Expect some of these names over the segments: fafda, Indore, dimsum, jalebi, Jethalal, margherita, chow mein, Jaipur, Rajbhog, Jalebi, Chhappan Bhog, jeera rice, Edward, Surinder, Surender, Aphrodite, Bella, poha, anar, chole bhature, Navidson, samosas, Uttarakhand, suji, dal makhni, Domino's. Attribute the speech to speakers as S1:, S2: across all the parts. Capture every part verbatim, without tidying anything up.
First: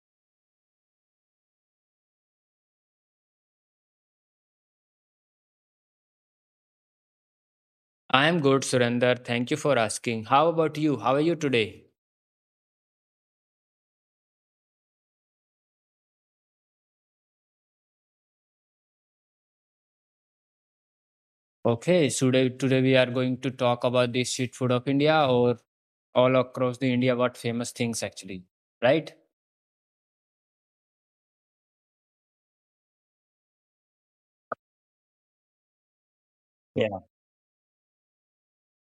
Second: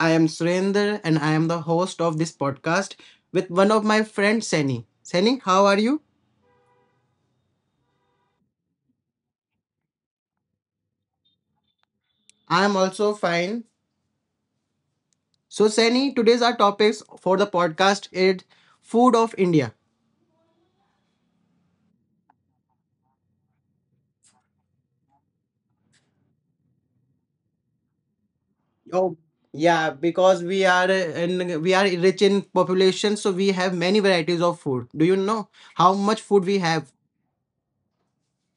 S1: I am Surender and I am the host of this podcast with one of my friends, Sani. Sani, how are you?
S2: I am good, Surinder. Thank you for asking. How about you? How are you today?
S1: I am also fine. So, Sani, today's our topics for the podcast is food of India.
S2: Okay, so today today we are going to talk about the street food of India or all across the India. What famous things actually, right?
S1: Oh, yeah, because we are uh, in, we are rich in population, so we have many varieties of food. Do you know how much food we
S2: Yeah.
S1: have?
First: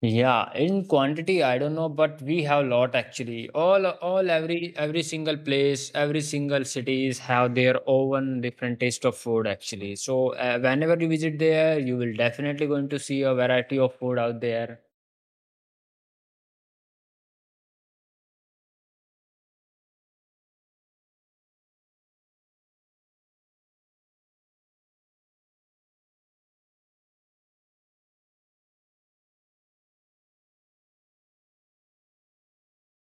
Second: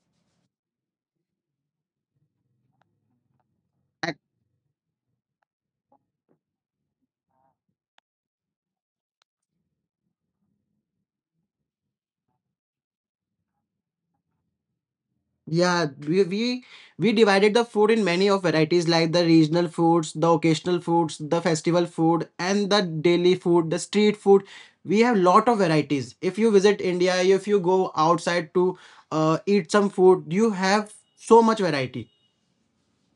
S2: Yeah, in quantity, I don't know, but we have lot actually. All all every every single place, every single cities have their own different taste of food actually. So uh, whenever you visit there, you will definitely going to see a variety of food out there.
S1: Yeah, we, we we divided the food in many of varieties like the regional foods, the occasional foods, the festival food, and the daily food, the street food. We have lot of varieties. If you visit India, if you go outside to uh, eat some food, you have so much variety.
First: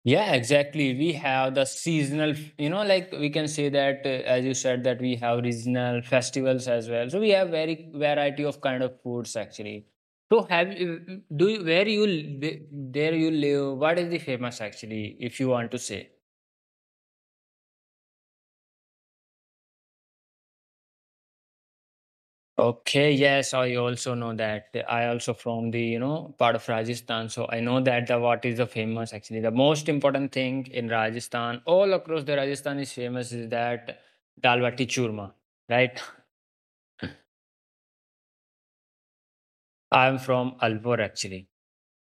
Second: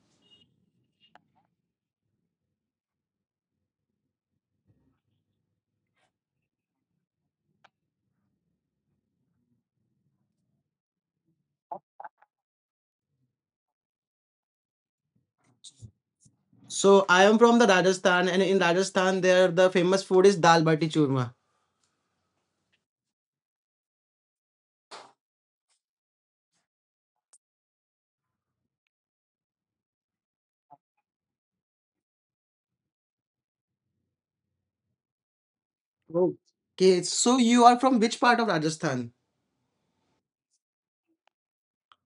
S2: Yeah, exactly. We have the seasonal, you know, like we can say that, uh, as you said, that we have regional festivals as well. So we have very variety of kind of foods actually. So have you- do you, where you li- there you live? What is the famous actually, if you want to say?
S1: So I am from the Rajasthan, and in Rajasthan, there the famous food is dal bati churma.
S2: Okay, yes, I also know that. I also from the, you know, part of Rajasthan, so I know that the what is the famous actually. The most important thing in Rajasthan, all across the Rajasthan is famous is that dal bati churma, right?
S1: Okay, so you are from which part of Rajasthan?
S2: I'm from Alvor actually.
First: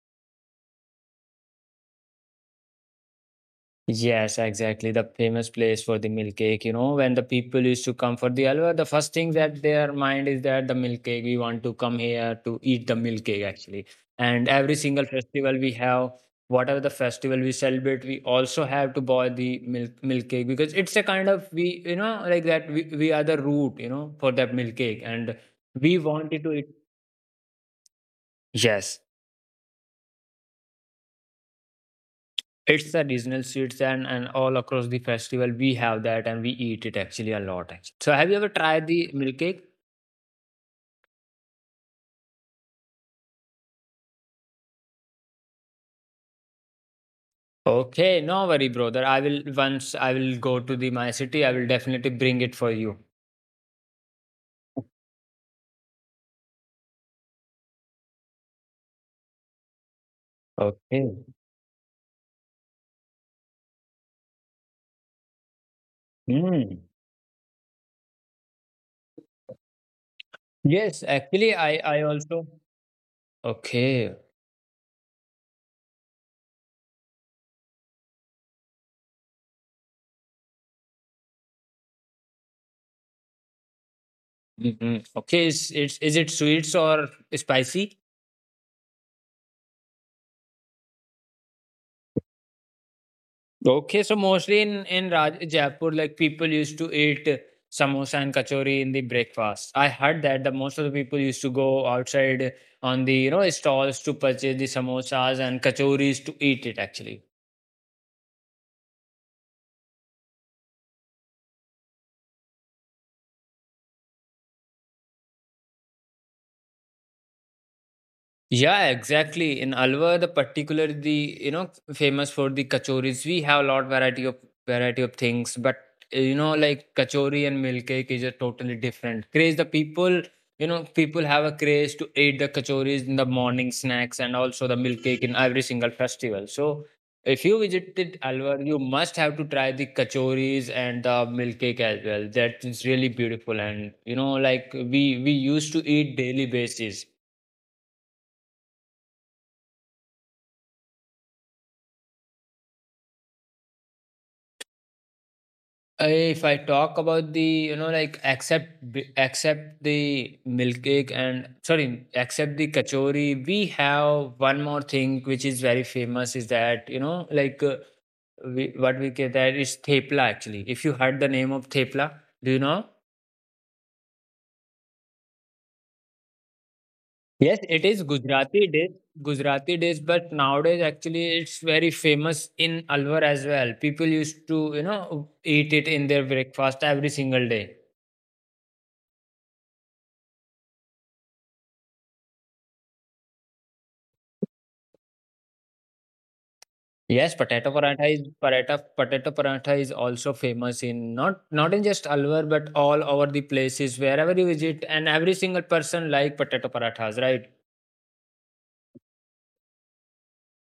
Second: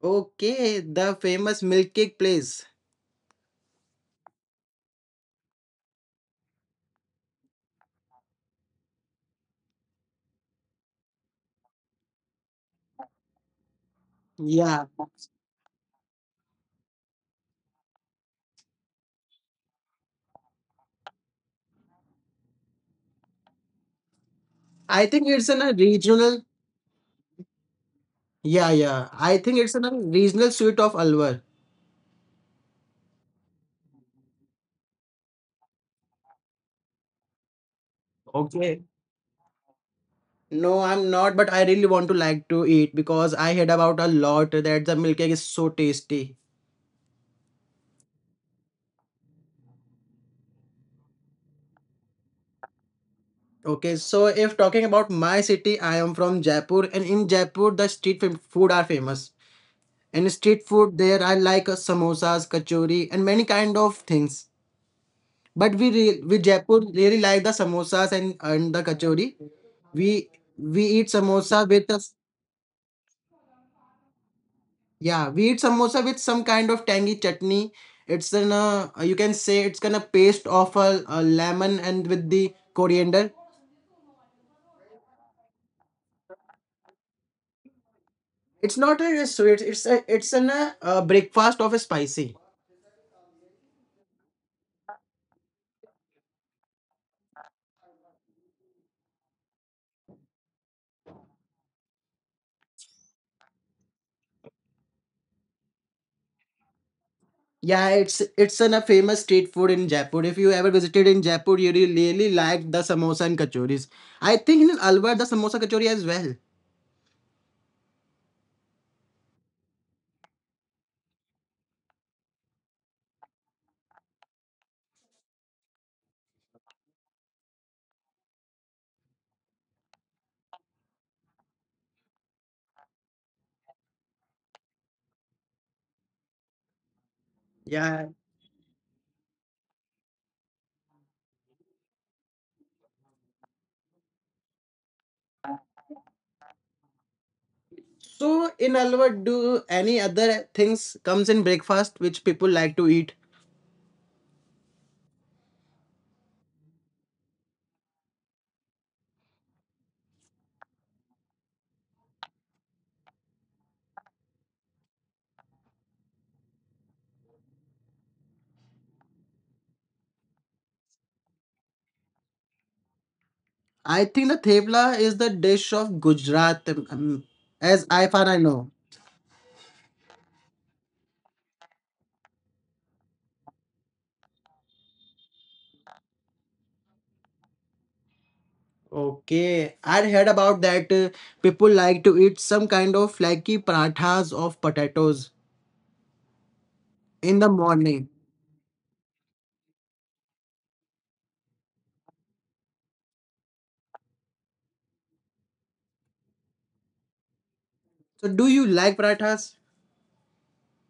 S1: Okay, the famous milk cake place.
S2: Yes, exactly. The famous place for the milk cake. You know, when the people used to come for the Alwar, the first thing that their mind is that the milk cake. We want to come here to eat the milk cake actually. And every
S1: Yeah.
S2: single festival we have, whatever the festival we celebrate, we also have to buy the milk milk cake because it's a kind of we you know like that we, we are the root you know for that milk cake
S1: I think
S2: and
S1: it's in a
S2: we
S1: regional.
S2: wanted to eat.
S1: Yeah,
S2: Yes.
S1: yeah. I think it's in a regional sweet of Alwar.
S2: It's a regional sweets and and all across the festival we have that and we eat it actually a lot actually. So have you ever
S1: Okay.
S2: tried the milk cake?
S1: No, I'm not, but I really want to like to eat because I heard about a lot that the milk cake is so tasty.
S2: Okay, no worry, brother. I will once I will go to the my city. I will definitely bring it for you.
S1: Okay, so if talking about my city, I am from Jaipur, and in Jaipur the street fam- food are famous. And street food there I
S2: Okay.
S1: like uh, samosas, kachori, and many kind of things. But we re- we Jaipur really
S2: Hmm.
S1: like the samosas and and the kachori. We we eat
S2: Yes,
S1: samosa with a
S2: actually, I I also. Okay.
S1: Yeah, we eat samosa with some kind of tangy chutney. It's an uh, you can say it's kind of paste of a, a lemon and with the coriander.
S2: Mhm. Okay. Is it's is it sweets or spicy?
S1: It's not a sweet. It's a it's an uh, uh, breakfast of a spicy.
S2: Okay, so mostly in in Raj Jaipur, like people used to eat samosa and kachori in the breakfast. I heard that the most of the people used to go outside on the you know stalls to purchase the samosas and kachoris to eat it actually.
S1: Yeah, it's it's an a famous street food in Jaipur. If you ever visited in Jaipur, you will really like the samosa and kachoris. I think in Alwar the samosa kachori as well.
S2: Yeah, exactly. In Alwar, the particular the you know famous for the kachoris. We have a lot variety of variety of things, but uh, you know like kachori and milk cake is a totally different craze. The people you know people have a craze to eat the kachoris in the morning snacks and also the milk cake in every single festival. So if you
S1: Yeah.
S2: visited Alwar, you must have to try the kachoris and the milk cake as well. That is really beautiful, and you know like we we used to eat daily basis.
S1: So in Alwar, do any other things comes in breakfast which people like to eat?
S2: I if I talk about the you know like accept b- accept the milk cake and sorry accept the kachori we have one more thing which is very famous is that you know like uh, we, what we get that is thepla actually if you heard the name of thepla do you know.
S1: I think the thepla is the dish of Gujarat, um,
S2: Yes
S1: as
S2: it
S1: I
S2: is
S1: far I know.
S2: Gujarati dish. Gujarati dish but nowadays actually it's very famous in Alwar as well people used to you know eat it in their breakfast every single day.
S1: Okay, I heard about that. Uh, people like to eat some kind of flaky parathas of potatoes
S2: Yes,
S1: in the
S2: potato
S1: morning.
S2: paratha is paratha potato paratha is also famous in not not in just Alwar but all over the places wherever you visit and every single person like potato parathas, right?
S1: So, do you like parathas?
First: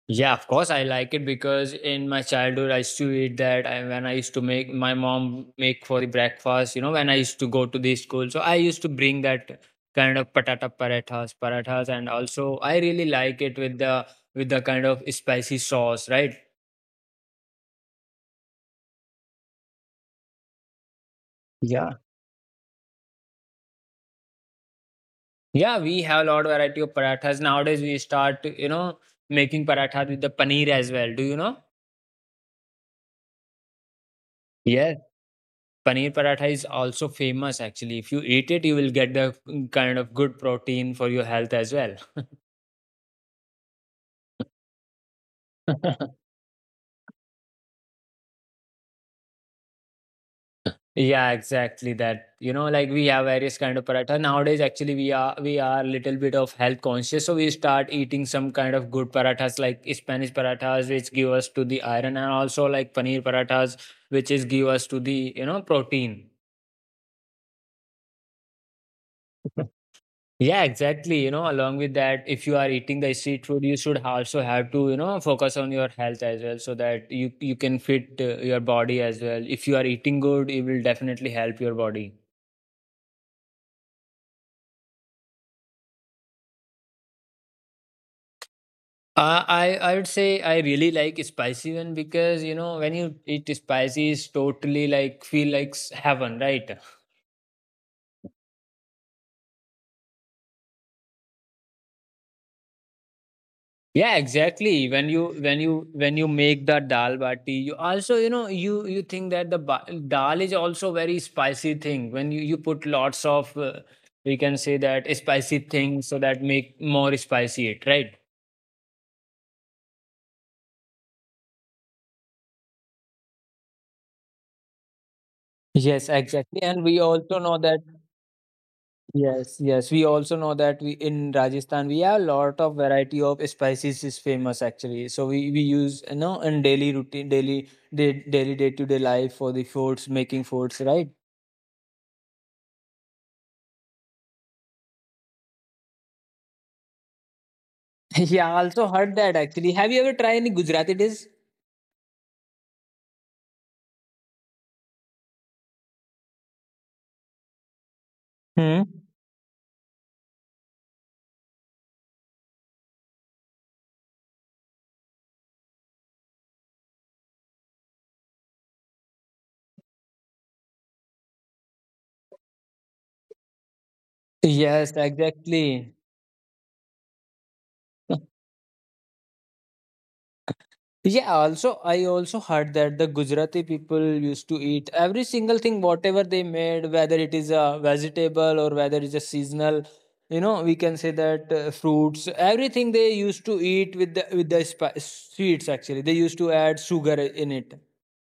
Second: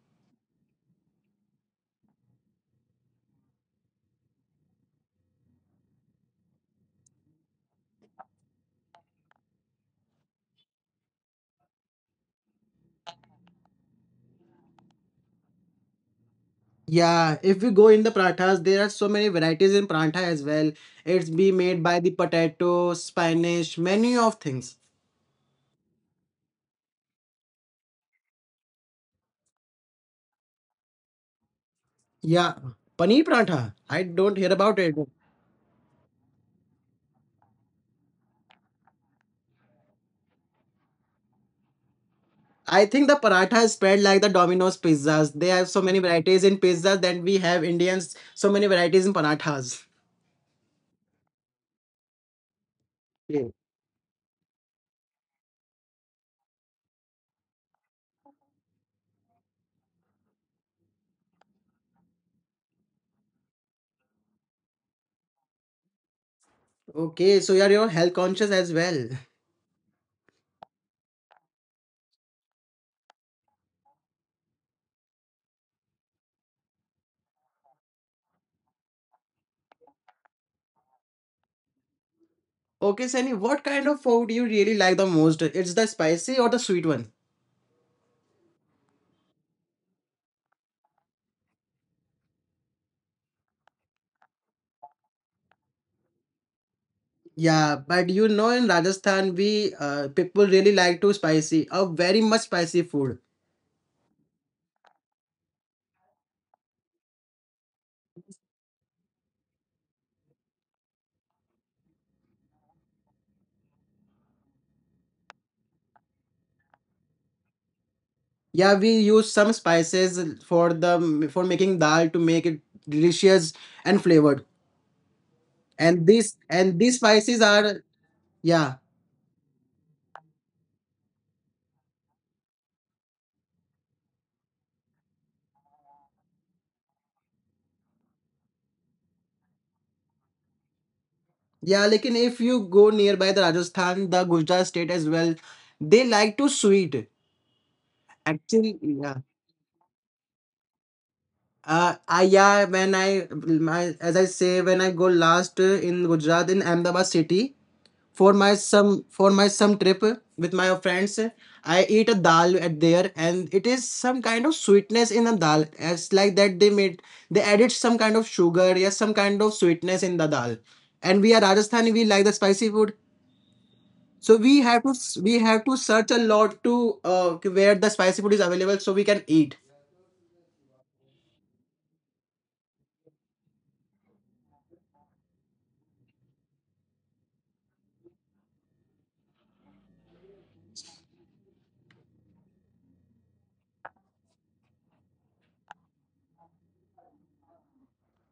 S2: Yeah, of course I like it because in my childhood I used to eat that and when I used to make my mom make for the breakfast, you know, when I used to go to the school. So I used to bring that kind of patata parathas, parathas and also I really like it with the with the kind of spicy sauce, right?
S1: Yeah, if we go in the parathas, there are so many varieties in paratha as well. It's be made
S2: Yeah,
S1: by the potato, spinach, many of things.
S2: yeah, we have a lot variety of parathas. Nowadays, we start, you know, making parathas with the paneer as well. Do you know?
S1: Yeah, paneer paratha. I don't hear about
S2: Yes,
S1: it.
S2: paneer paratha is also famous, actually. If you eat it, you will get the mm, kind of good protein for your health as well.
S1: I think the paratha is spread like the Domino's pizzas. They have so many varieties in pizzas that we have Indians, so many varieties in parathas.
S2: Yeah, exactly that. You know, like we have
S1: Okay,
S2: various kind of paratha. Nowadays, actually, we are we are little bit of health conscious, so we start eating some kind of good parathas like Spanish parathas, which give us to the iron, and also like paneer parathas, which is give us to the you know protein.
S1: okay so you're, your health conscious as well.
S2: Yeah, exactly. You know, along with that, if you are eating the street food, you should also have to, you know, focus on your health as well, so that you you can fit uh, your body as well. If you are eating good, it will definitely help your body.
S1: Okay, Sunny, what kind of food you really like the most? It's the spicy or the sweet one?
S2: Uh, I I would say I really like spicy one because you know when you eat spicy, it's totally like feel like s- heaven, right?
S1: Yeah, but you know in Rajasthan, we uh, people really like to spicy, a very much spicy food.
S2: Yeah, exactly. When you when you when you make the dal bati, you also you know you you think that the ba- dal is also very spicy thing. When you you put lots of uh, we can say that spicy thing so that make more spicy it right.
S1: Yeah, we use some spices for the for making dal to make it delicious and flavored.
S2: Yes,
S1: And these
S2: exactly. And
S1: and
S2: we
S1: these
S2: also
S1: spices
S2: know that,
S1: are Yeah,
S2: yes, yes, we also know that we in Rajasthan we have a lot of variety of spices is famous actually. So we, we use you know in daily routine, daily day, daily day to day life for the foods, making foods, right?
S1: yeah. Like if you go nearby the Rajasthan, the Gujarat state as well, they like to sweet.
S2: Yeah, I also
S1: Actually,
S2: heard
S1: yeah.
S2: that actually. Have you ever tried any Gujarati dish?
S1: Uh, I Yeah. When I my as I say when I go last uh, in Gujarat in Ahmedabad city for my
S2: Hmm.
S1: some for my some trip uh, with my friends, uh, I eat a dal at there and it is some kind of sweetness in the dal. It's like that they made they added some kind of sugar, yes, some kind of sweetness in the dal. And we are Rajasthani, we like the spicy food. So we have
S2: Yes,
S1: to we have to
S2: exactly.
S1: search a lot to uh, where the spicy food is available so we can eat.
S2: Yeah, also I also heard that the Gujarati people used to eat every single thing whatever they made, whether it is a vegetable or whether it's a seasonal, you know, we can say that uh, fruits, everything they used to eat with the with the spi- sweets actually. They used to add sugar in it.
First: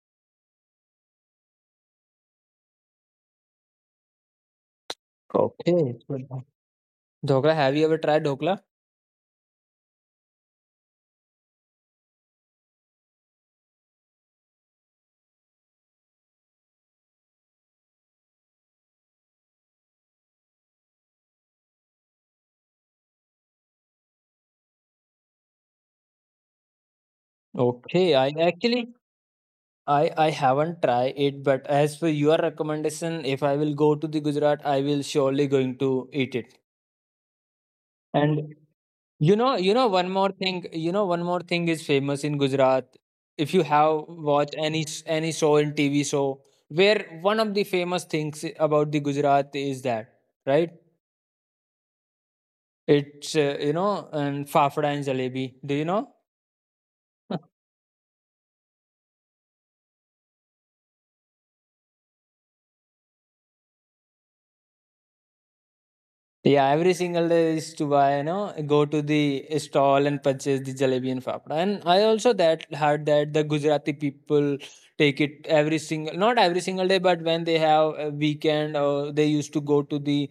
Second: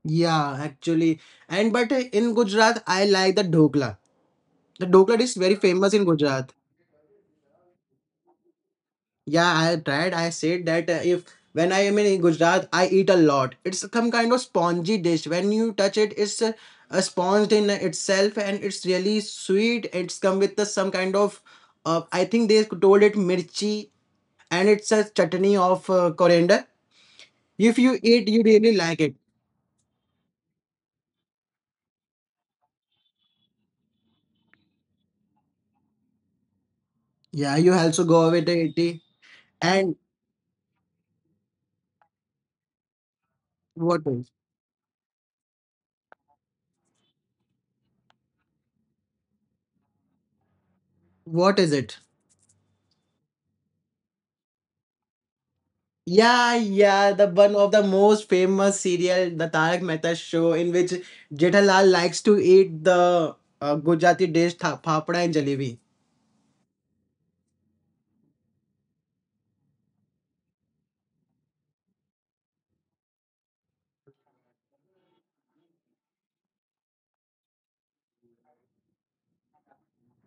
S1: Yeah, actually, and but uh, in Gujarat, I like the dhokla. The dhokla is very
S2: Okay.
S1: famous in
S2: Okay.
S1: Gujarat.
S2: So dhokla, have you ever tried dhokla?
S1: Yeah, I tried. I said that uh, if when I am in Gujarat, I eat a lot. It's some kind of spongy dish. When you touch it, it's uh, uh, sponged in itself, and it's really sweet. It's come with uh, some kind of, uh, I think they told it mirchi, and it's a chutney of uh, coriander. If you eat,
S2: Okay,
S1: you
S2: I
S1: really like
S2: actually
S1: it.
S2: I I haven't tried it, but as for your recommendation, if I will go to the Gujarat, I will surely going to eat it.
S1: Yeah, you also go away to
S2: And
S1: eighty.
S2: you know, you
S1: And
S2: know, one more thing, you know, one more thing is famous in Gujarat. If you
S1: what
S2: have
S1: is?
S2: watched any s- any show in T V show, where one of the famous things about the Gujarat is that, right?
S1: What is it?
S2: It's uh, you know, and fafda and jalebi. Do you know?
S1: Yeah, yeah, the one of the most famous serial, the Tarak Mehta show, in which Jethalal likes to eat the uh, Gujarati dish tha- Phapda and Jalebi.
S2: Yeah, every single day is to buy, you know, go to the stall and purchase the jalebi and fafda. And I also that heard that the Gujarati people take it every single, not every single day, but when they have a weekend, or they used to go to the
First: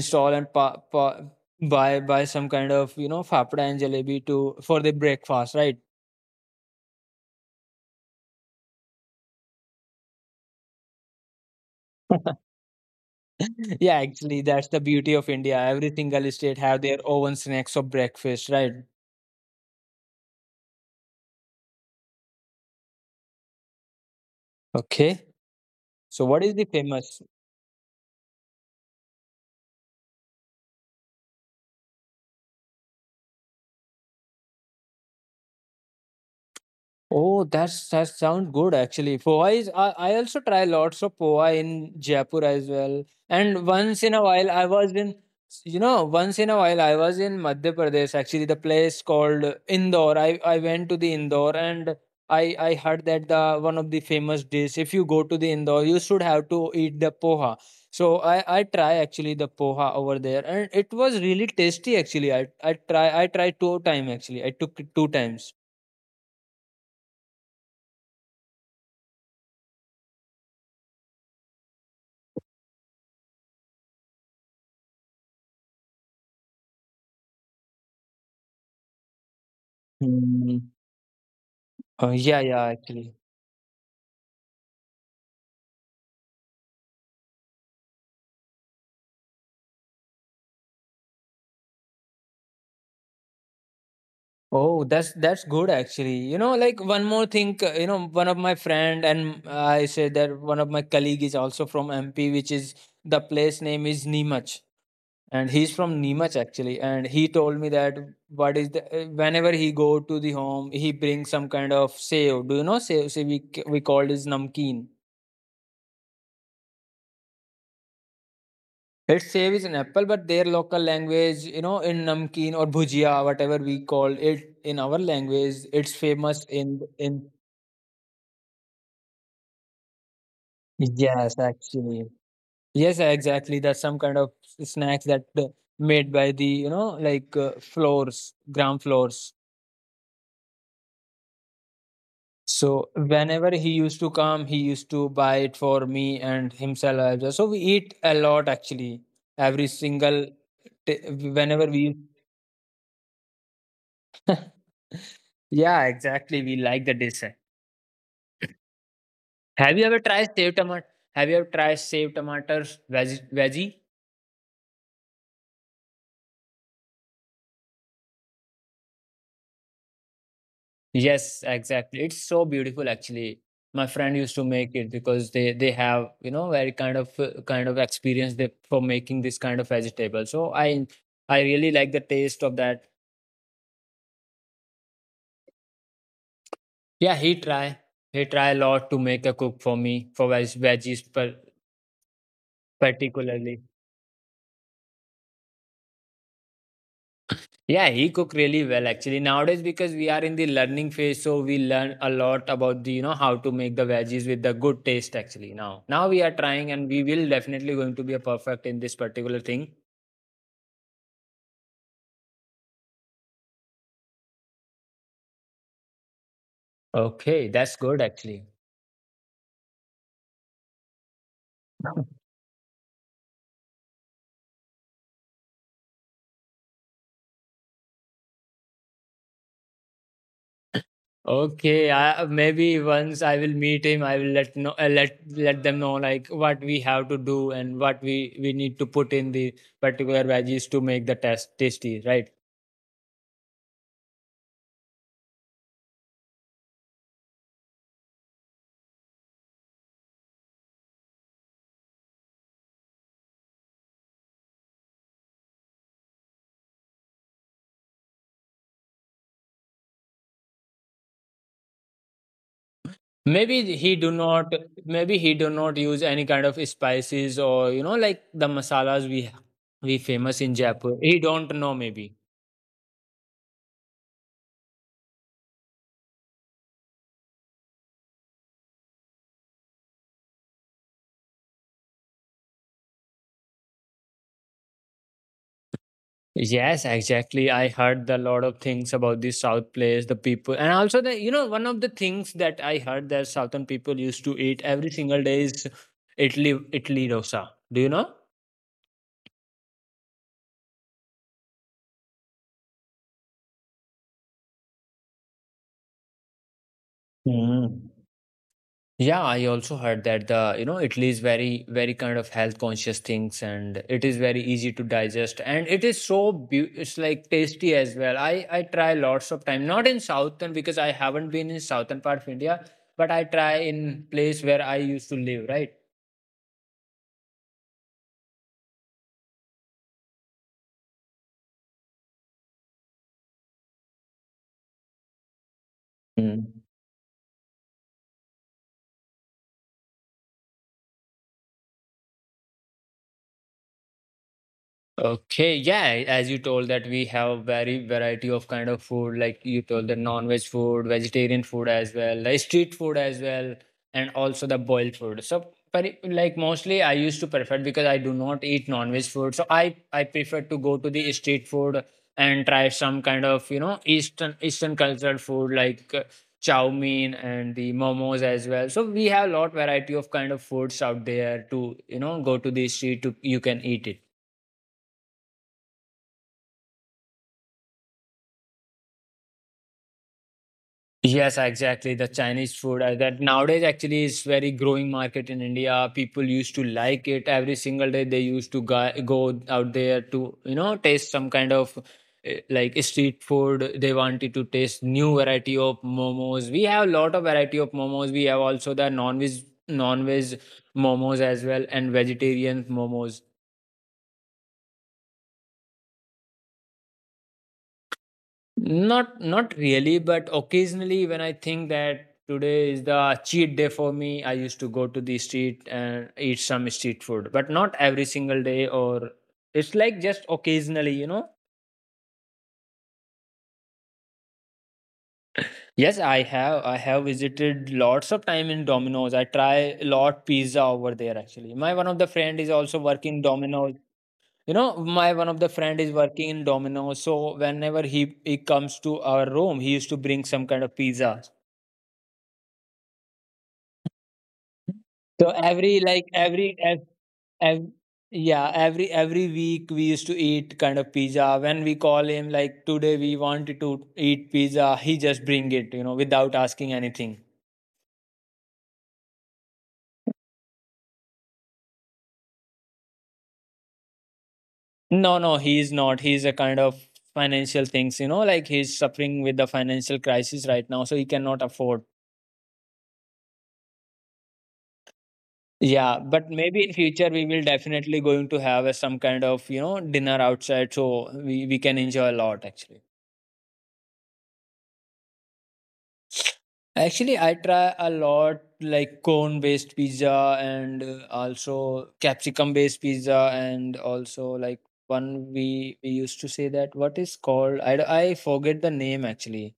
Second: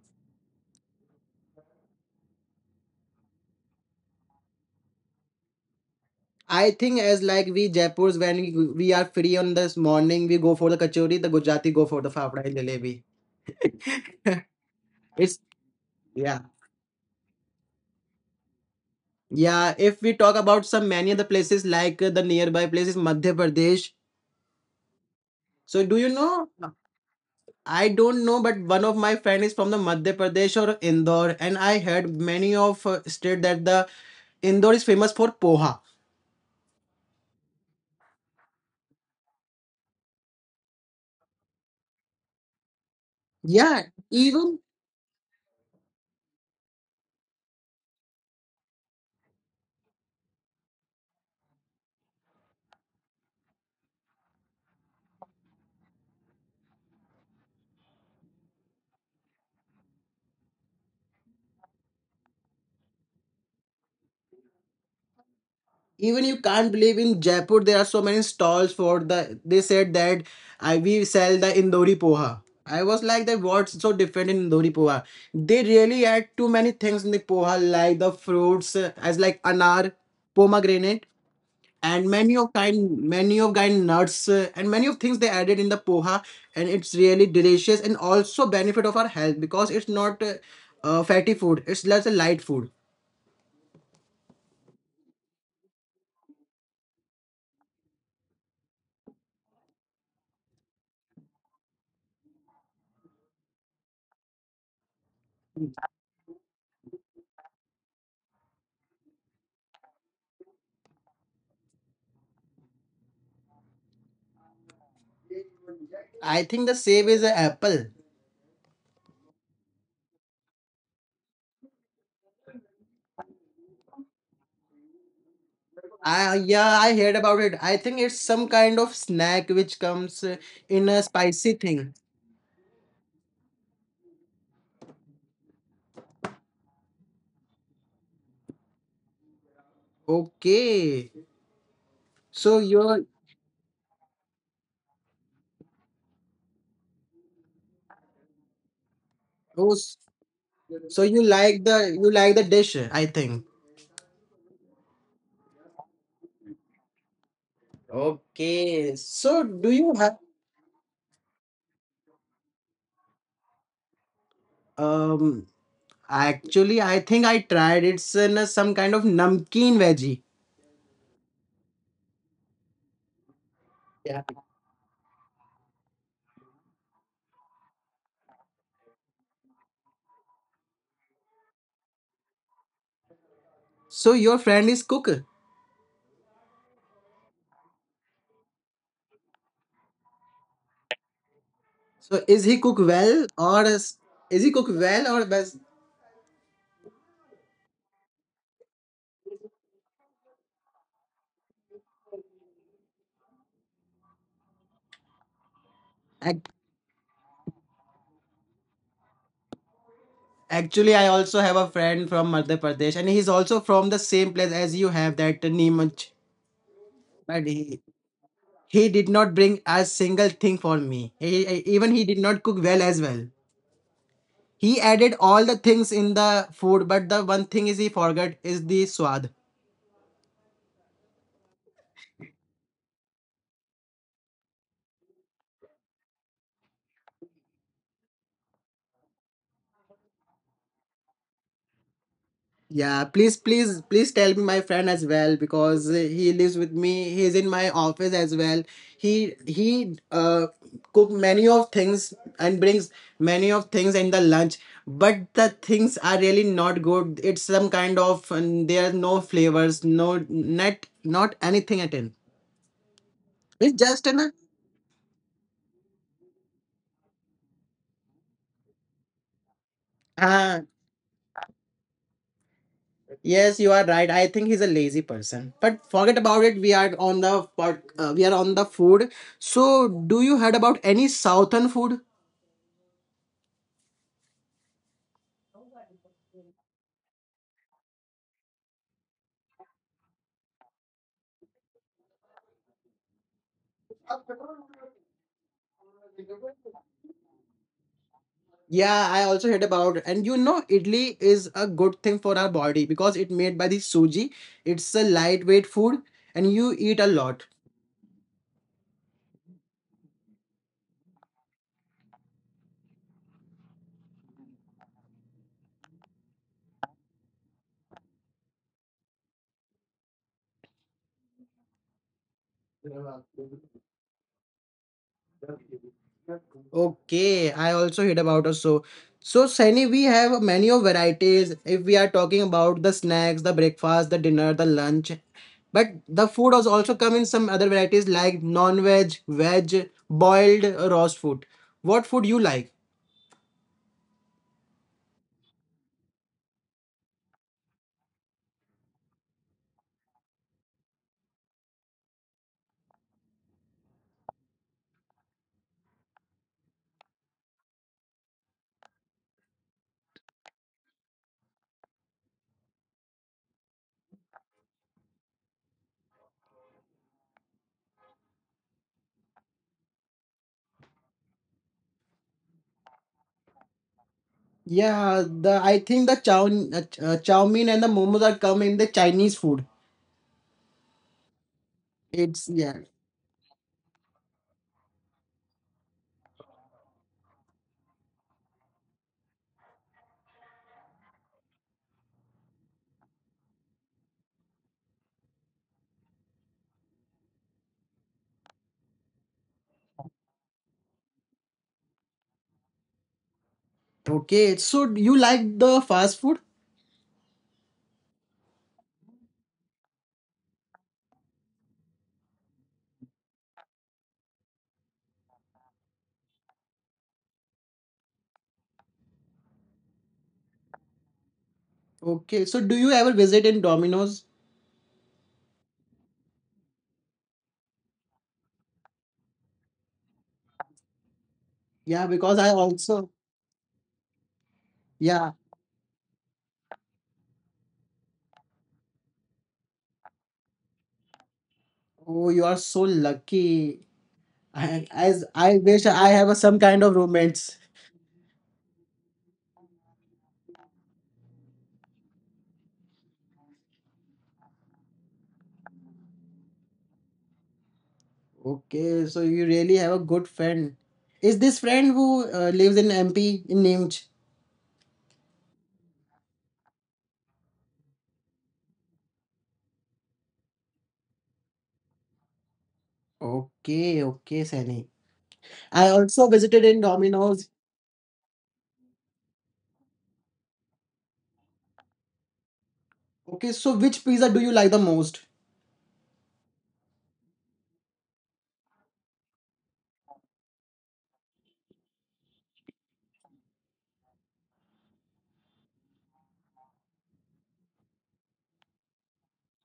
S2: stall and pa, pa, buy buy some kind of you know fafda and jalebi to for the breakfast, right?
S1: I think as like we Jaipurs, when we, we are free on this morning, we go for the kachori, the Gujarati go for the Phapda and Jalebi.
S2: Yeah, actually, that's the beauty of
S1: it's
S2: India. Every single
S1: yeah.
S2: state have their own snacks of breakfast, right?
S1: Yeah, if we talk about some many other places like uh, the nearby places, Madhya Pradesh,
S2: Okay.
S1: so do you
S2: So, what
S1: know?
S2: is the famous?
S1: I don't know, but one of my friend is from the Madhya Pradesh or Indore, and I heard many of uh, state that the Indore is famous for poha.
S2: Oh, that's that sound good actually. Poha is I, I also try lots of poha in Jaipur as well. And
S1: Yeah,
S2: once in a while,
S1: even
S2: I was in you know once in a while I was in Madhya Pradesh actually the place called Indore. I I went to the Indore and I I heard that the one of the famous dish. If you go to the Indore, you should have to eat the poha. So I I try actually the poha over there and it was really tasty actually. I I try I tried two time actually. I took it two times.
S1: even you can't believe in Jaipur there are so many stalls for the. They said that I we sell the Indori poha. I was like that. What's so different in Indori poha? They really add too many things in the poha, like the fruits uh, as like anar, pomegranate. And
S2: Uh,
S1: many
S2: yeah,
S1: of
S2: yeah,
S1: kind
S2: actually.
S1: many of kind nuts uh, and many of things they added in the poha, and it's really delicious and also benefit of our health because it's not uh, uh, fatty food. It's just a light food.
S2: Oh, that's that's good actually. You know, like one more thing, uh, you know, one of my friend and I said that one of my colleague is also from M P, which is the place name is Neemach, and he's from Neemach actually. And he told me that what is the uh, whenever he go to the home, he brings some kind of save. Do you know save? Save we c- we called is namkeen.
S1: I think the same is a apple.
S2: It's save is an apple, but their local language, you know, in namkeen or bhujia, whatever we call it in our language, it's
S1: I,
S2: famous
S1: yeah,
S2: in
S1: I heard
S2: in.
S1: about it. I think it's some kind of snack which comes uh, in a
S2: Yes,
S1: spicy thing.
S2: actually. Yes, exactly. That's some kind of snacks that uh, made by the, you know, like uh, floors, ground floors.
S1: Okay so
S2: So
S1: you're
S2: whenever he used to come, he used to buy it for me and himself as well. So we eat a lot actually. Every
S1: oh, s-
S2: single t-
S1: so you
S2: whenever
S1: like
S2: we
S1: the you like the dish I think.
S2: Yeah, exactly. We like the dish.
S1: Okay so do
S2: Have you
S1: you
S2: ever
S1: have
S2: tried saved tomato? Have you ever tried saved tomatoes, veggie? Veggie?
S1: um actually, I think I tried. It's in a- some kind of namkeen veggie.
S2: Yes, exactly. It's so beautiful actually. My friend
S1: Yeah.
S2: used to make it because they they have, you know, very kind of uh, kind of experience they for making this kind of vegetable. So I I really like the taste of that.
S1: So your friend is cook.
S2: Yeah, he try he try a lot to make a cook for me for veg veggies per,
S1: So is he cook well
S2: particularly.
S1: or is, is he cook well or best?
S2: Yeah, he cook really well actually. Nowadays, because we are in the learning phase, so we learn a lot about the you know how to make the veggies with the good taste actually now. Now we are
S1: Ac-
S2: trying, and we will definitely going to be a perfect in this particular thing.
S1: Actually, I also have a friend from Madhya Pradesh, and he's also from the same place as you have that Neemuch. But
S2: Okay,
S1: he
S2: that's good actually.
S1: he did not bring a single thing for me. He, he- even he did not cook well as well. He added all the things in the food, but the one thing is he forgot is the swad.
S2: Okay, I, maybe once I will meet him, I will let know, uh, let let them know like what we have to do and what we we need to put in the particular veggies to make the test tasty, right?
S1: Yeah, please, please, please tell me my friend as well because uh, he lives with me. He's in my office as well. He he uh cook many of things and brings many of things in the lunch, but the things are really not good. It's some kind of and there are no flavors, no not not anything at all. It's
S2: Maybe he
S1: just
S2: do
S1: an
S2: not, Maybe he do not use any kind of spices, or you know like the masalas we we famous in
S1: uh,
S2: Jaipur. He don't know maybe.
S1: Yes, you are right. I think he's a lazy person. But forget about it. We are on the pod- uh, we are on the food. So, do you heard about any southern food?
S2: Yes, exactly. I heard a lot of things about the South place, the people, and also the you know one of the things that I heard that Southern people used to eat every single day is Italy Italy dosa. Do you know?
S1: Yeah, I also heard about it. And you know, idli is a good thing for our body because it made by the suji. It's a lightweight food and you eat a lot.
S2: Mm. Yeah, I also heard that the, you know, Italy is very, very kind of health conscious things, and it is very easy to digest, and it is so beau- it's like tasty as well. I I try lots of time, not in southern, because I haven't been in southern part of India, but I try in place where I used to live, right?
S1: Okay, I also heard about us. So, so Saini, we have many of varieties. If we are talking about the snacks, the breakfast, the dinner, the lunch, but the food
S2: Mm.
S1: has also come in some other varieties like non-veg, veg, boiled, uh, roast food. What food you like?
S2: Okay, yeah, as you told that we have very variety of kind of food, like you told the non-veg food, vegetarian food as well, like street food as well, and also the boiled food. So, peri- like mostly I used to prefer because I do not eat non-veg food, so I I prefer to go to the street food and try some kind of you know Eastern Eastern cultural food like uh, chow mein and the momos as well. So we have a lot variety of kind of foods out there to you know go to the street to you can eat it.
S1: Yeah, the I think the chow uh, uh, chow mein and the momos are come in the Chinese food.
S2: Yes, exactly. The
S1: It's
S2: Chinese
S1: yeah.
S2: food uh, that nowadays actually is very growing market in India. People used to like it every single day. They used to go, go out there to you know taste some kind of uh, like street food. They wanted to taste new variety of momos. We have a lot of variety of momos. We have also the non-veg non-veg momos as well and vegetarian momos.
S1: Okay, so you like the fast food?
S2: Not not really, but occasionally when I think that today is the cheat day for me, I used to go to the street and eat some street food, but not every single day or it's like just occasionally, you know.
S1: Okay, so do you ever visit in Domino's?
S2: Yes, I have I have visited lots of time in Domino's. I try a lot pizza over there actually. My one
S1: Yeah,
S2: of the
S1: because I
S2: friend is also
S1: also.
S2: working Domino's. You know, my
S1: Yeah,
S2: one of the friend is working in Domino's, so whenever he he comes to our room, he used to bring some kind of pizza.
S1: oh, you are so lucky. I, as
S2: So
S1: I
S2: every
S1: wish
S2: like
S1: I have a,
S2: every
S1: some kind
S2: ev-
S1: of roommates.
S2: ev- yeah, every every week we used to eat kind of pizza. When we call him like today we wanted to eat pizza, he just bring it you know without asking anything.
S1: Okay, so you really have a good friend. Is this friend who uh, lives in M P in Nimch?
S2: No, no, he's not. He's a kind of financial things, you know like he's suffering with the financial crisis right now, so he cannot afford.
S1: Okay, okay, Sani. I
S2: Yeah,
S1: also
S2: but
S1: visited
S2: maybe in
S1: in
S2: future we will
S1: Domino's.
S2: definitely going to have a, some kind of you know dinner outside, so we we can enjoy a lot actually.
S1: Okay, so which pizza do you like the most?
S2: Actually, I try a lot, like cone based pizza, and uh, also capsicum based pizza, and also like one we we used to say that what is called I, d- I forget the name actually,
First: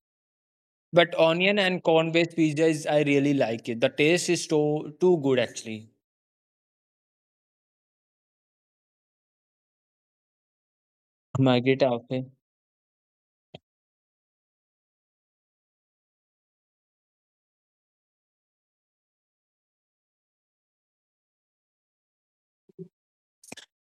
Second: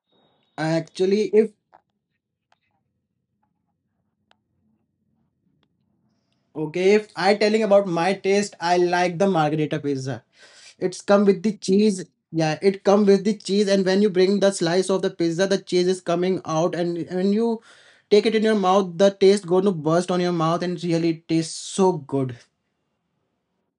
S2: but
S1: Actually, if
S2: onion and corn based pizza is I really like it, the taste is too too good actually.
S1: okay, if I telling about my taste, I like the margherita pizza. It's come with the
S2: Margherita,
S1: cheese.
S2: okay.
S1: Yeah, it come with the cheese, and when you bring the slice of the pizza, the cheese is coming out, and when you take it in your mouth, the taste going to burst on your mouth, and really it tastes so good.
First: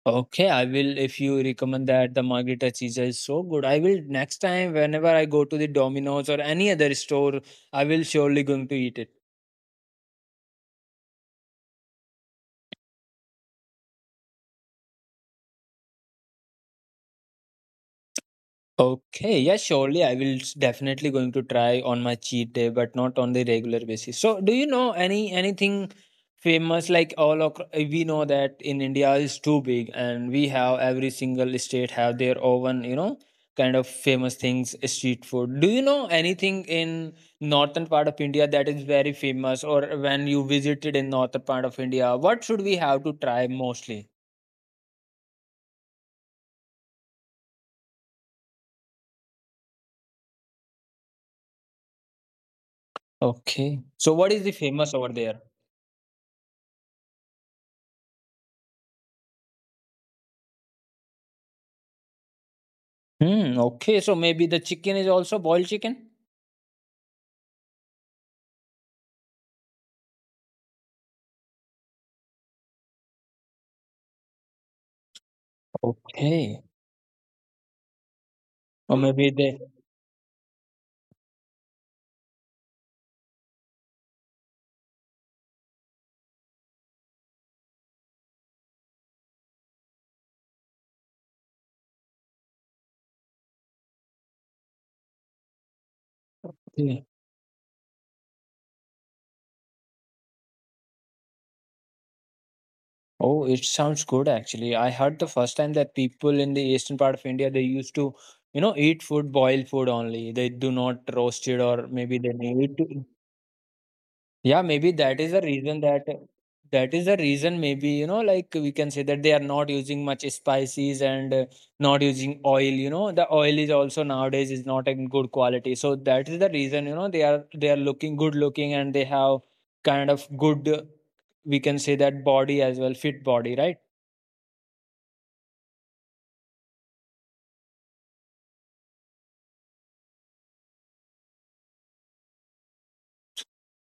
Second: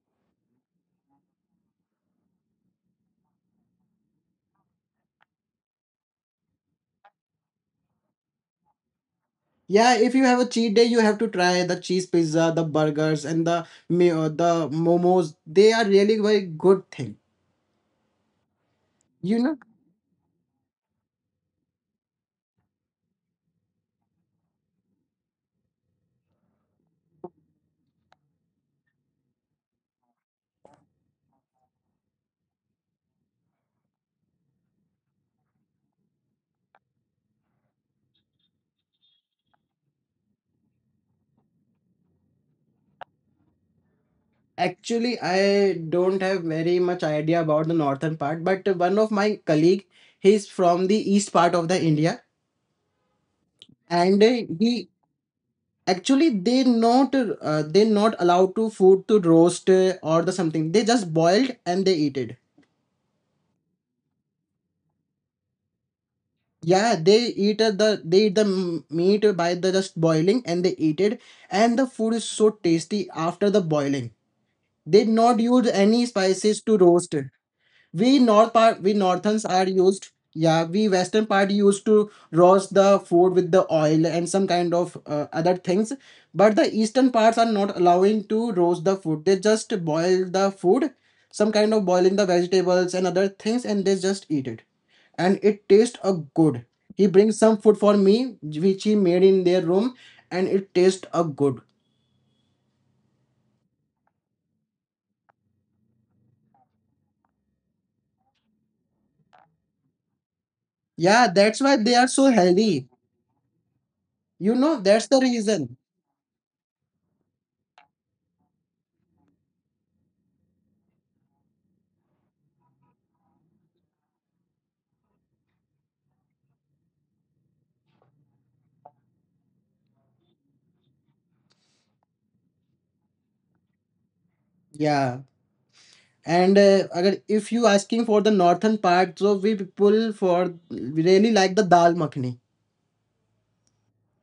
S2: Okay, I will, if you recommend that the margherita pizza is so good, I will next time whenever I go to the Domino's or any other store, I will surely going to eat it.
S1: Yeah, if you have a cheat day, you have to try the cheese pizza, the burgers, and the me uh, the momos. They are really very good thing. You
S2: Okay,
S1: know,
S2: yeah, surely I will s- definitely going to try on my cheat day, but not on the regular basis. So, do you know any anything famous like all across, we know that in India is too big, and we have every single state have their own you know kind of famous things, eh, street food. Do you know anything in northern part of India that is very famous, or when you visited in northern part of India, what should we have to try mostly?
S1: actually, I don't have very much idea about the northern part, but one of my colleague, he's from the east part of the India,
S2: Okay,
S1: and
S2: so
S1: uh,
S2: what is the
S1: he
S2: famous over there?
S1: actually they not uh, they not allowed to food to roast uh, or the something, they just boiled and they eat it.
S2: Hmm. Okay, so maybe the chicken is also boiled chicken?
S1: Yeah, they eat uh, the they eat the m- meat by the just boiling and they eat it, and the food is so tasty after the boiling. They not use any spices to
S2: Okay,
S1: roast. We north part we
S2: or
S1: northerns
S2: maybe
S1: are
S2: they.
S1: used, yeah, we western part used to roast the food with the oil and some kind of uh, other things, but the eastern parts are not allowing to roast the food, they just boil the food, some kind of boiling the vegetables and other things, and they just eat it, and it tastes a good. He
S2: Okay.
S1: brings some food for me which he made in their room, and it tastes a good.
S2: Oh, it sounds good actually. I heard the first time that people in the eastern part of India they used to, you know, eat food, boil food only. They do
S1: Yeah,
S2: not
S1: that's why
S2: roast it,
S1: they are
S2: or
S1: so
S2: maybe they
S1: healthy,
S2: need to.
S1: you know,
S2: Yeah,
S1: that's the
S2: maybe that is the
S1: reason.
S2: reason that that is the reason, maybe you know like we can say that they are not using much spices, and uh, not using oil, you know the oil is also nowadays is not in good quality so that is the reason you know they are they are looking good looking, and they have kind of good uh, we can say that body as well, fit body, right.
S1: Yeah, and uh, agar if you asking for the northern part, so we people for we really like the dal makhni.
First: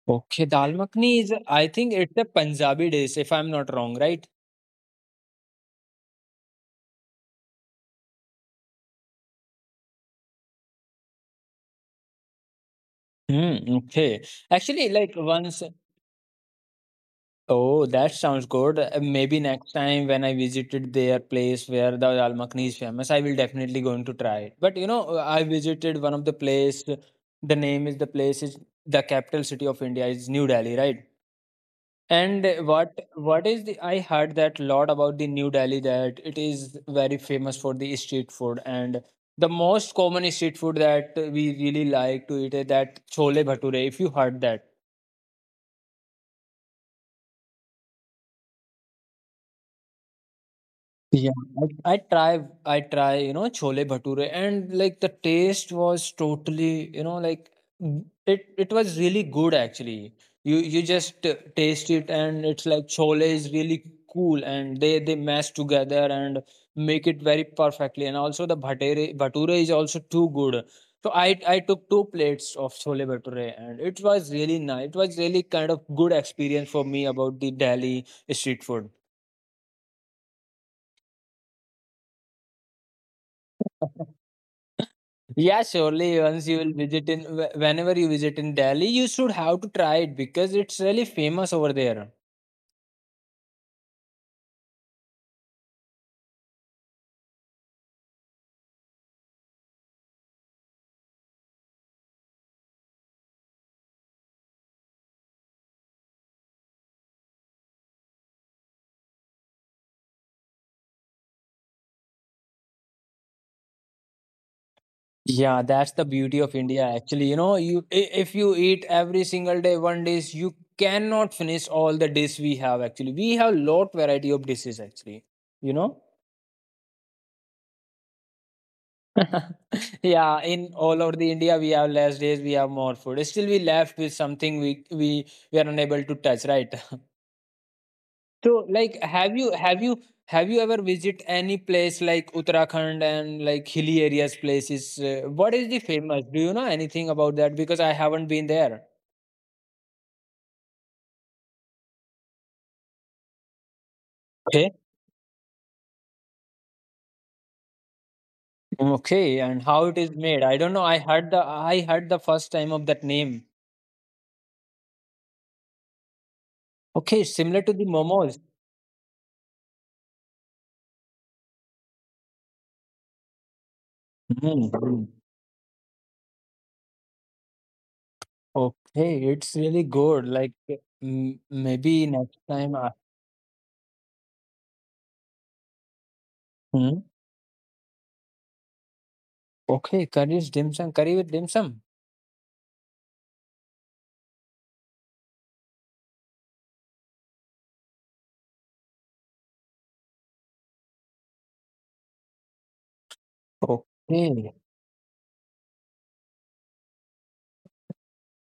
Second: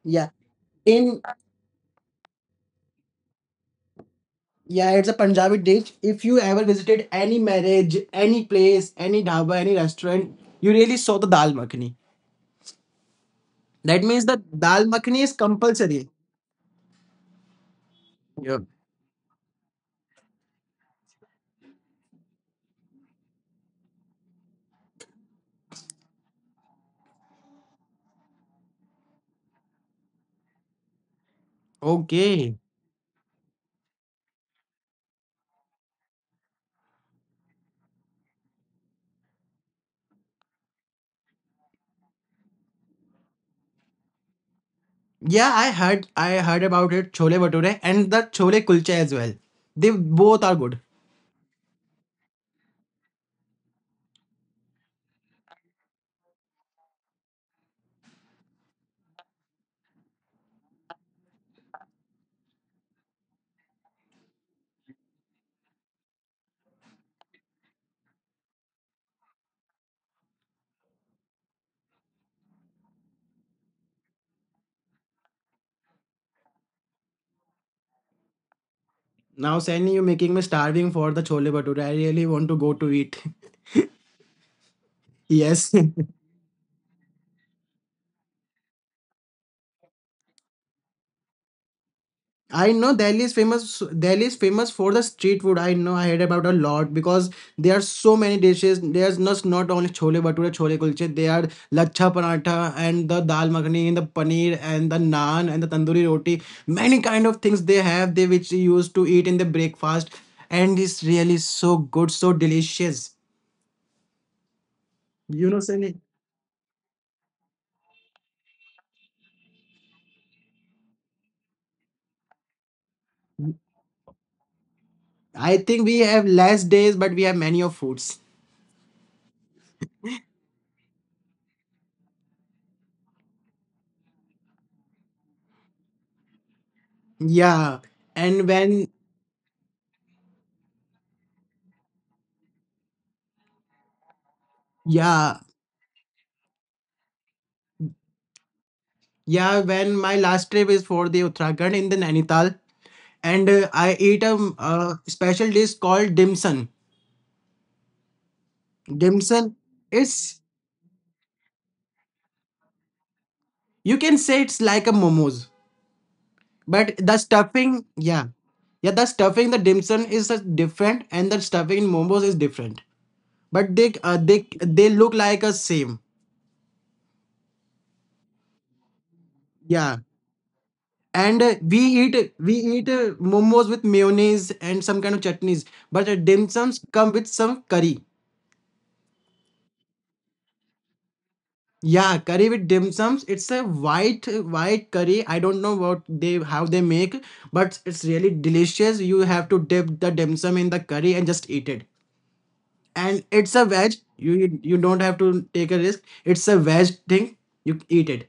S1: Yeah
S2: Okay, dal makhni
S1: in
S2: is, I think, it's a Punjabi dish, if I'm not wrong, right?
S1: yeah, it's a Punjabi dish. If you ever visited any marriage, any place, any dhaba, any restaurant, you really saw the dal makhni. That
S2: Hmm,
S1: means the
S2: okay.
S1: dal makhni is
S2: Actually, like
S1: compulsory.
S2: once. Oh, that
S1: Yeah,
S2: sounds good. Uh, Maybe next time when I visited their place where the dal makhani is famous, I will definitely going to try it. But you know, uh, I visited one of the place. The name is the place is the capital city of India is New Delhi, right? And
S1: okay,
S2: uh, what what is the I heard that lot about the New Delhi that it is very famous for the street food, and the most common street food that we really like to eat is that chole bhature. If you heard that.
S1: yeah, i heard i heard about it, chole bhature and the chole kulcha as well. They both are good.
S2: Yeah, I, I try I try, you know, chole bhature, and like the taste was totally, you know, like mm, it it was really good actually. You you just uh, taste it, and it's like chole is really cool, and they they mash together and make it very perfectly, and also the bhatere bhature is also too good. So I I took two plates of chole bhature, and it was really nice. It was really kind of good experience for me about the Delhi street food.
S1: Now Sandy, you're making me starving for the chole bhature, I really want to go to eat. Yes,
S2: Yeah, surely once you will visit in wh- whenever you visit in Delhi, you should have to try it because it's really famous over there.
S1: I know Delhi is famous. Delhi is famous for the street food. I know, I heard about a lot, because there are so many dishes. There's not not only chole bhature, chole kulche. There are lachha paratha and the dal makhani and the paneer and the naan and the tandoori roti. Many kind of things they have, they which you used to eat in the breakfast, and it's really so good, so delicious. You
S2: Yeah,
S1: know,
S2: that's
S1: Sunny.
S2: the beauty of India. Actually, you know, you i- if you eat every single day one dish, you cannot finish all the dish we have. Actually, we have lot variety of dishes. Actually,
S1: I
S2: you
S1: think
S2: know.
S1: we have less days, but we have many of foods.
S2: Yeah, in all over the India, we have less days, we have more food. Still, we left with something, we we we are unable to touch, right?
S1: Yeah, and
S2: So,
S1: when
S2: like, have you have you have you ever visit any place like Uttarakhand and like hilly areas places? Uh,
S1: yeah.
S2: what is the famous? Do you know anything about that? Because I haven't been there.
S1: Yeah, when my last trip is for the Uttarakhand in the Nainital, and uh, I ate a, um,
S2: Okay.
S1: uh special dish called dimsum.
S2: Okay,
S1: Dimsum
S2: and how it is
S1: is,
S2: made? I don't know. I heard the I heard the first time of that name.
S1: you can say it's like a momos, but
S2: Okay,
S1: the
S2: similar to the
S1: stuffing, yeah,
S2: momos.
S1: yeah, the stuffing the dimsum is uh, different, and the stuffing in momos is different. But they uh, they
S2: Hmm.
S1: they look like a same.
S2: Okay, it's really good.
S1: Yeah,
S2: Like m-
S1: and uh,
S2: maybe
S1: we
S2: next
S1: eat
S2: time.
S1: we
S2: I,
S1: eat uh, momos with mayonnaise and some kind of chutneys, but uh,
S2: hmm?
S1: dimsums come with some curry.
S2: Okay, curry is dim sum. Curry with dim sum.
S1: Yeah, curry with dim sums. It's a white white curry. I don't know what they how they make, but it's really delicious. You have to dip the dim sum in the curry and just eat it. And it's
S2: Okay.
S1: a veg. You you don't have to take a risk. It's a veg thing. You eat it.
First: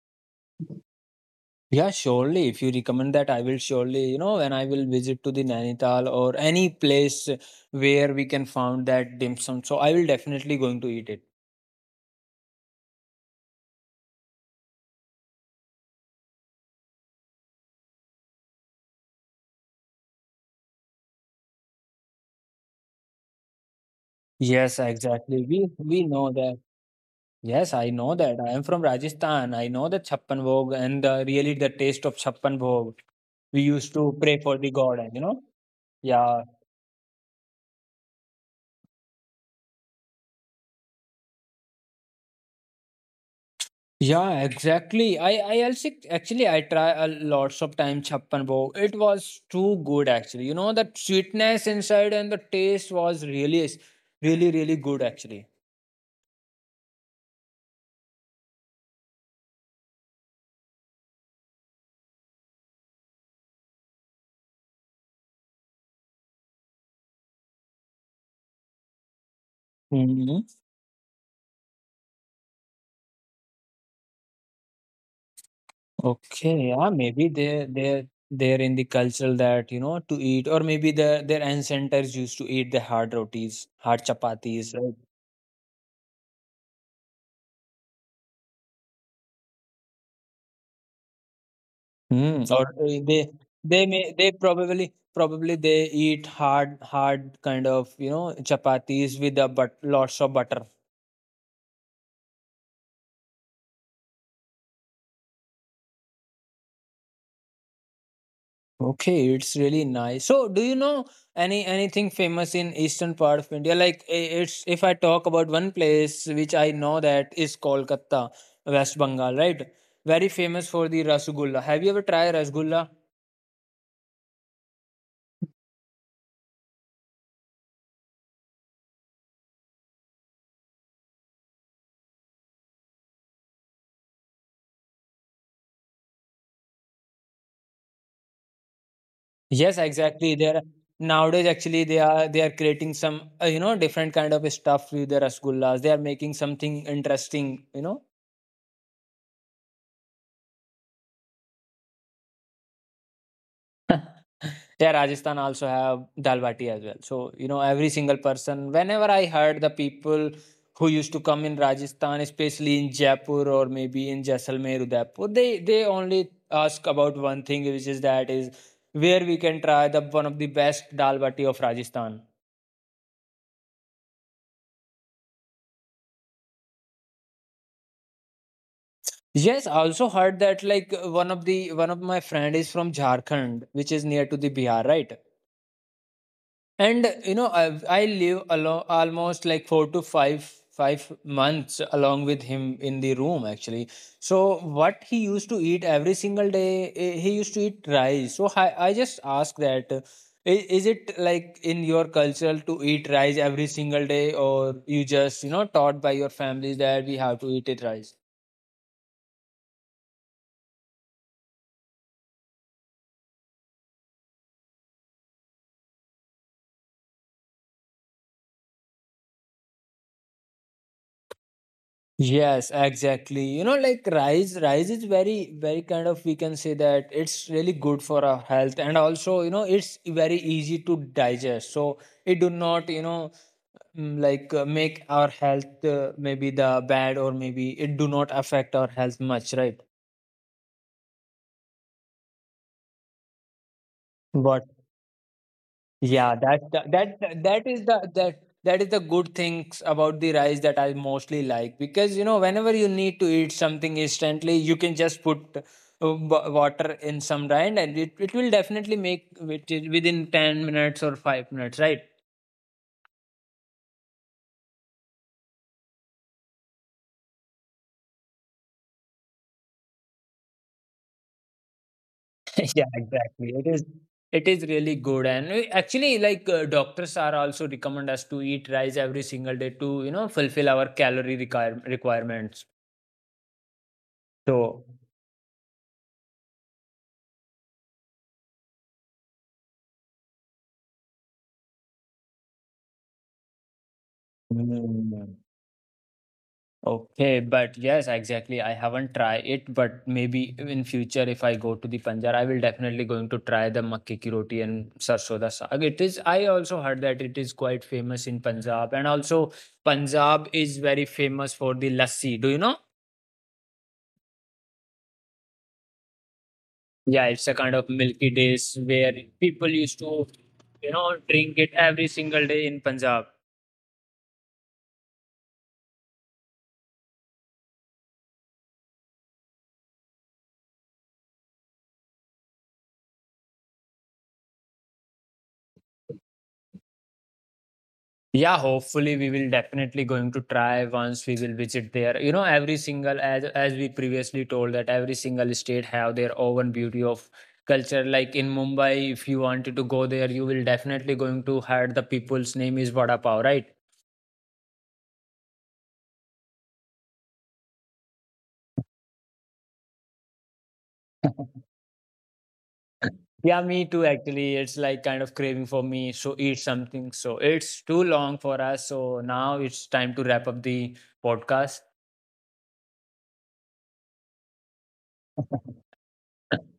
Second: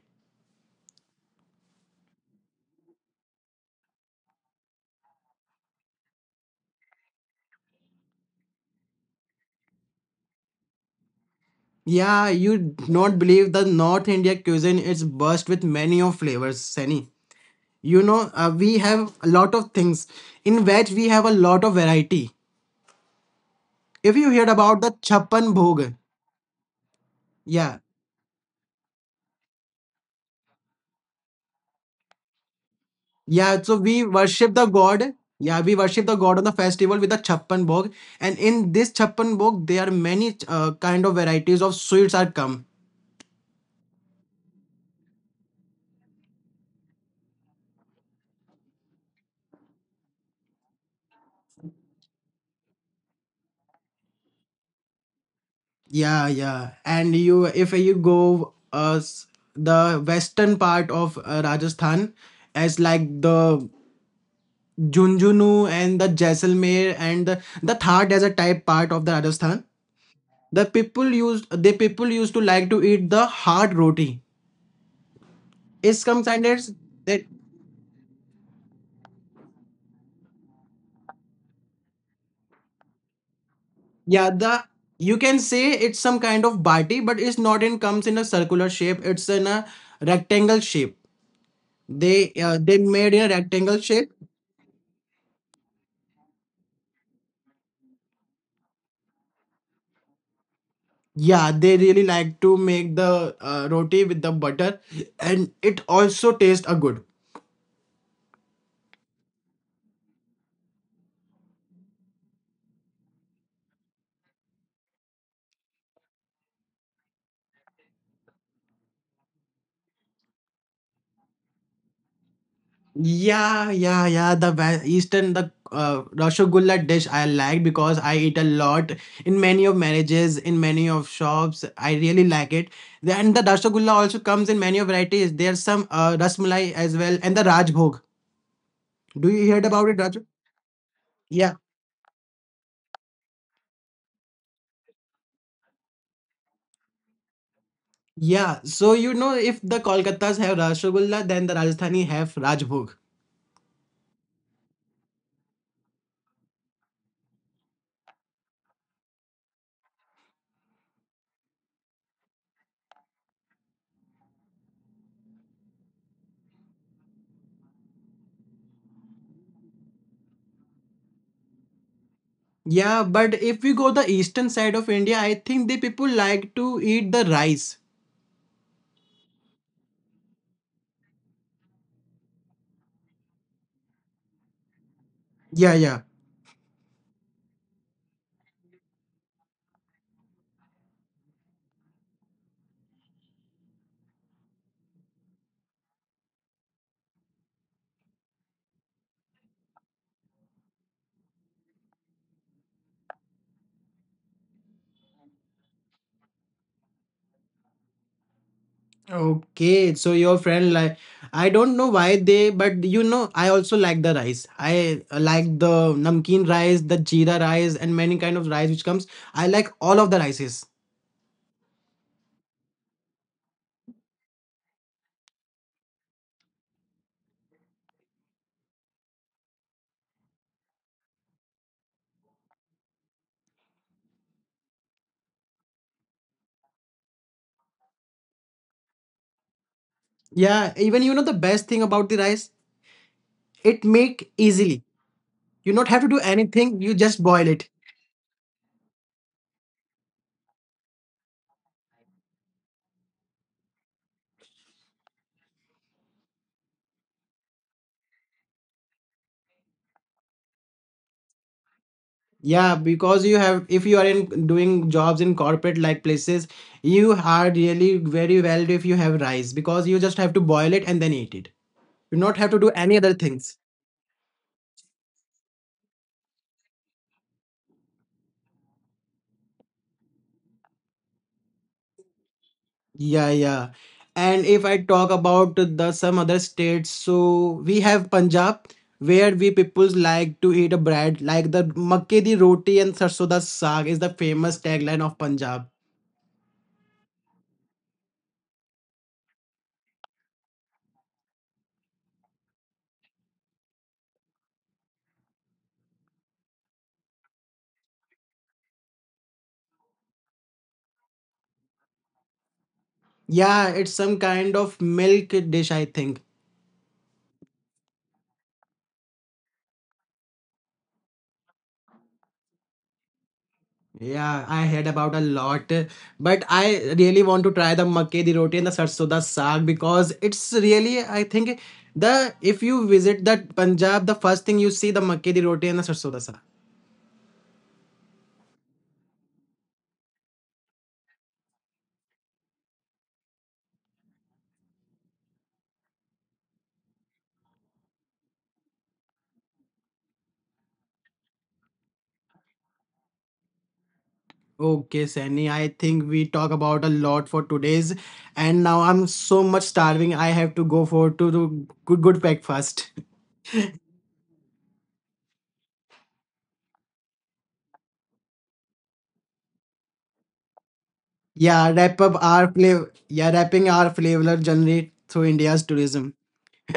S2: Yeah, surely. If you recommend that, I will surely, you know, when I will visit to the Nainital or any place where we can found that dim sum. So I will definitely going to eat it.
S1: Yeah, you not believe the North India cuisine is burst with many of flavors, Sani. You know, uh, we have a lot of things. In veg, we have a lot of variety. If you heard
S2: Yes,
S1: about the
S2: exactly.
S1: chappan
S2: We
S1: bhog,
S2: we know that. Yes,
S1: yeah.
S2: I know that. I am from Rajasthan. I know the Chhappan Bhog and the, really the taste of Chhappan Bhog. We
S1: Yeah, so
S2: used
S1: we
S2: to pray for
S1: worship
S2: the
S1: the
S2: God, and
S1: god.
S2: you know.
S1: Yeah, we worship the
S2: Yeah,
S1: god on the festival with the chappan bhog, and in this chappan bhog, there are many uh, kind of varieties of sweets are come.
S2: yeah, exactly. I I also actually I try a lots of time chappan bow. It was too good actually. You know that sweetness inside, and the taste was really is- really really good actually.
S1: Yeah, yeah, and you if you go uh s- the western part of uh, Rajasthan, as like the Junjunu and the Jaisalmer and the, the Thar desert type part of the Rajasthan,
S2: Hmm.
S1: the people used the people used to like to eat the hard roti. It's some kind of.
S2: Okay, yeah, maybe they they they're in the culture that you know to eat, or maybe their their ancestors used to eat the hard rotis, hard
S1: Yeah, the
S2: chapatis.
S1: you can say it's some kind of bati, but it's not in comes in a circular shape. It's in a rectangle shape. They
S2: Mm,
S1: uh,
S2: or
S1: they
S2: uh,
S1: made
S2: they
S1: in a rectangle
S2: they may
S1: shape.
S2: they probably probably they eat hard hard kind of you know chapatis with a but lots of butter.
S1: Yeah, they really like to make the uh, roti with the butter, and it also tastes a good.
S2: Okay, it's really nice. So, do you know any anything famous in eastern part of India? Like, I- it's if I talk about one place which I know that is Kolkata, West Bengal, right? Very famous for the rasgulla. Have you ever tried rasgulla?
S1: Yeah, yeah, yeah. The Wa- Eastern, the uh, Rasgulla dish I like, because I eat a lot in many of marriages, in many of shops. I really like it. Then the Rasgulla also comes in many of varieties. There's some uh, Rasmalai as well, and the Rajbhog. Do you heard
S2: Yes,
S1: about it, Raju?
S2: exactly. They're nowadays,
S1: Yeah,
S2: actually they are they are creating some uh, you know different kind of stuff with their rasgullas. They are making something interesting. You know,
S1: yeah. So you know, if the Kolkatas have Rasgulla, then the Rajasthani have Rajbhog.
S2: yeah, Rajasthan also have dal bati as well. So you know, every single person. Whenever I heard the people who used to come in Rajasthan, especially in Jaipur or maybe in Jaisalmer, Udaipur, they they only ask about one thing, which is that is where we can try the one of the best dal bati of Rajasthan.
S1: Yeah, but if we go the eastern side of India, I think the people like to eat the rice.
S2: Yes, I also heard that, like, uh, one of the one of my friend is from Jharkhand, which is near to the Bihar, right?
S1: Yeah, yeah.
S2: And uh, you know, I I live along almost like four to five five months along with him in the room actually. So what he used to eat every single day, eh, he used to eat rice. So I I just ask that, uh, i- is it like in your culture to eat rice every single day, or you just you know taught by your families that we have to eat it rice?
S1: Okay, so your friend like, I don't know why they, but you know I also like the rice. I uh, like the namkeen rice, the jeera rice, and many kind of rice which comes. I like all of the rices.
S2: Yes, exactly. You know, like, rice, rice is very, very kind of, we can say that, it's really good for our health, and also, you know, it's very easy to digest. So it do not, you know, mm, like, uh, make our health, uh, maybe the bad, or maybe it do not affect our health much, right?
S1: Yeah, even you know the best thing about the rice, it make
S2: But
S1: easily. You not have to do
S2: yeah, that
S1: anything. You
S2: that
S1: just boil
S2: that
S1: it.
S2: that is the that that is the good things about the rice that I mostly like, because you know whenever you need to eat something instantly, you can just put, uh, wa- water in some rind, and it, it will definitely make which within ten minutes or five minutes, right?
S1: Yeah, because you have if you are in doing jobs in corporate like places, you are really very well if you have rice, because you just have to boil it and then eat it. You not have to do
S2: Yeah,
S1: any other
S2: exactly.
S1: things.
S2: It is it is really good, and we- actually, like, uh, doctors are also recommend us to eat rice every single day to you know fulfill our calorie require requirements.
S1: Yeah, yeah. And if I
S2: So.
S1: talk about the some other states, so we have Punjab, where we peoples like to eat a bread like the makke di roti, and sarson da saag is the famous tagline of
S2: Mm.
S1: Punjab.
S2: Okay, but yes, exactly. I haven't tried it, but maybe in future if I go to the Punjab, I will definitely going to try the makke ki roti and sarso da saag. It is. I also heard that it is quite famous in Punjab, and also Punjab is very famous for the lassi. Do you know?
S1: Yeah, it's some kind of milk dish, I think.
S2: Yeah, it's a kind of milky dish where people used to, you know, drink it every single day in Punjab.
S1: Yeah, I heard about a lot, but I really want to try the makke di roti and the sarson da saag, because it's really, I think, the, if you visit that Punjab, the first thing you see the makke di roti and the sarson da saag.
S2: Yeah, hopefully we will definitely going to try once we will visit there. You know, every single, as as we previously told, that every single state have their own beauty of culture. Like in Mumbai, if you wanted to go there, you will definitely going to hear the people's name is Vada Pav, right?
S1: Okay, Sani, I think we talk about a lot for today's, and now I'm so much starving. I have to go for to, to good good breakfast.
S2: Yeah, me too. Actually, it's like kind of craving for me. So eat something. So it's too long for us. So now it's time to wrap up the
S1: Yeah,
S2: podcast.
S1: wrap up our flavor. Yeah, wrapping our flavor journey through India's tourism.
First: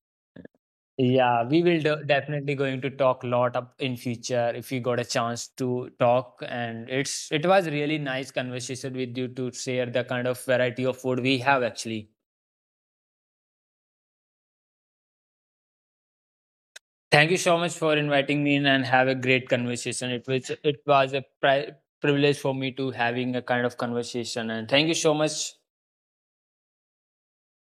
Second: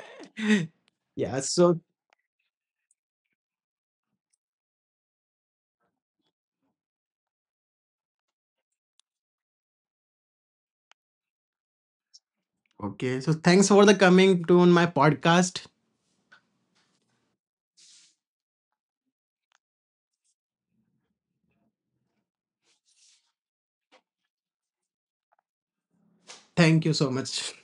S1: Yeah,
S2: Yeah, we
S1: so
S2: will de definitely going to talk a lot up in future if we got a chance to talk. And it's it was really nice conversation with you to share the kind of variety of food we have actually.
S1: okay, so thanks for the coming to on my podcast.
S2: Thank you so much for inviting me in and have a great conversation. It was it was a pri privilege for me to having a kind of conversation. And thank you so much
S1: Thank you so much.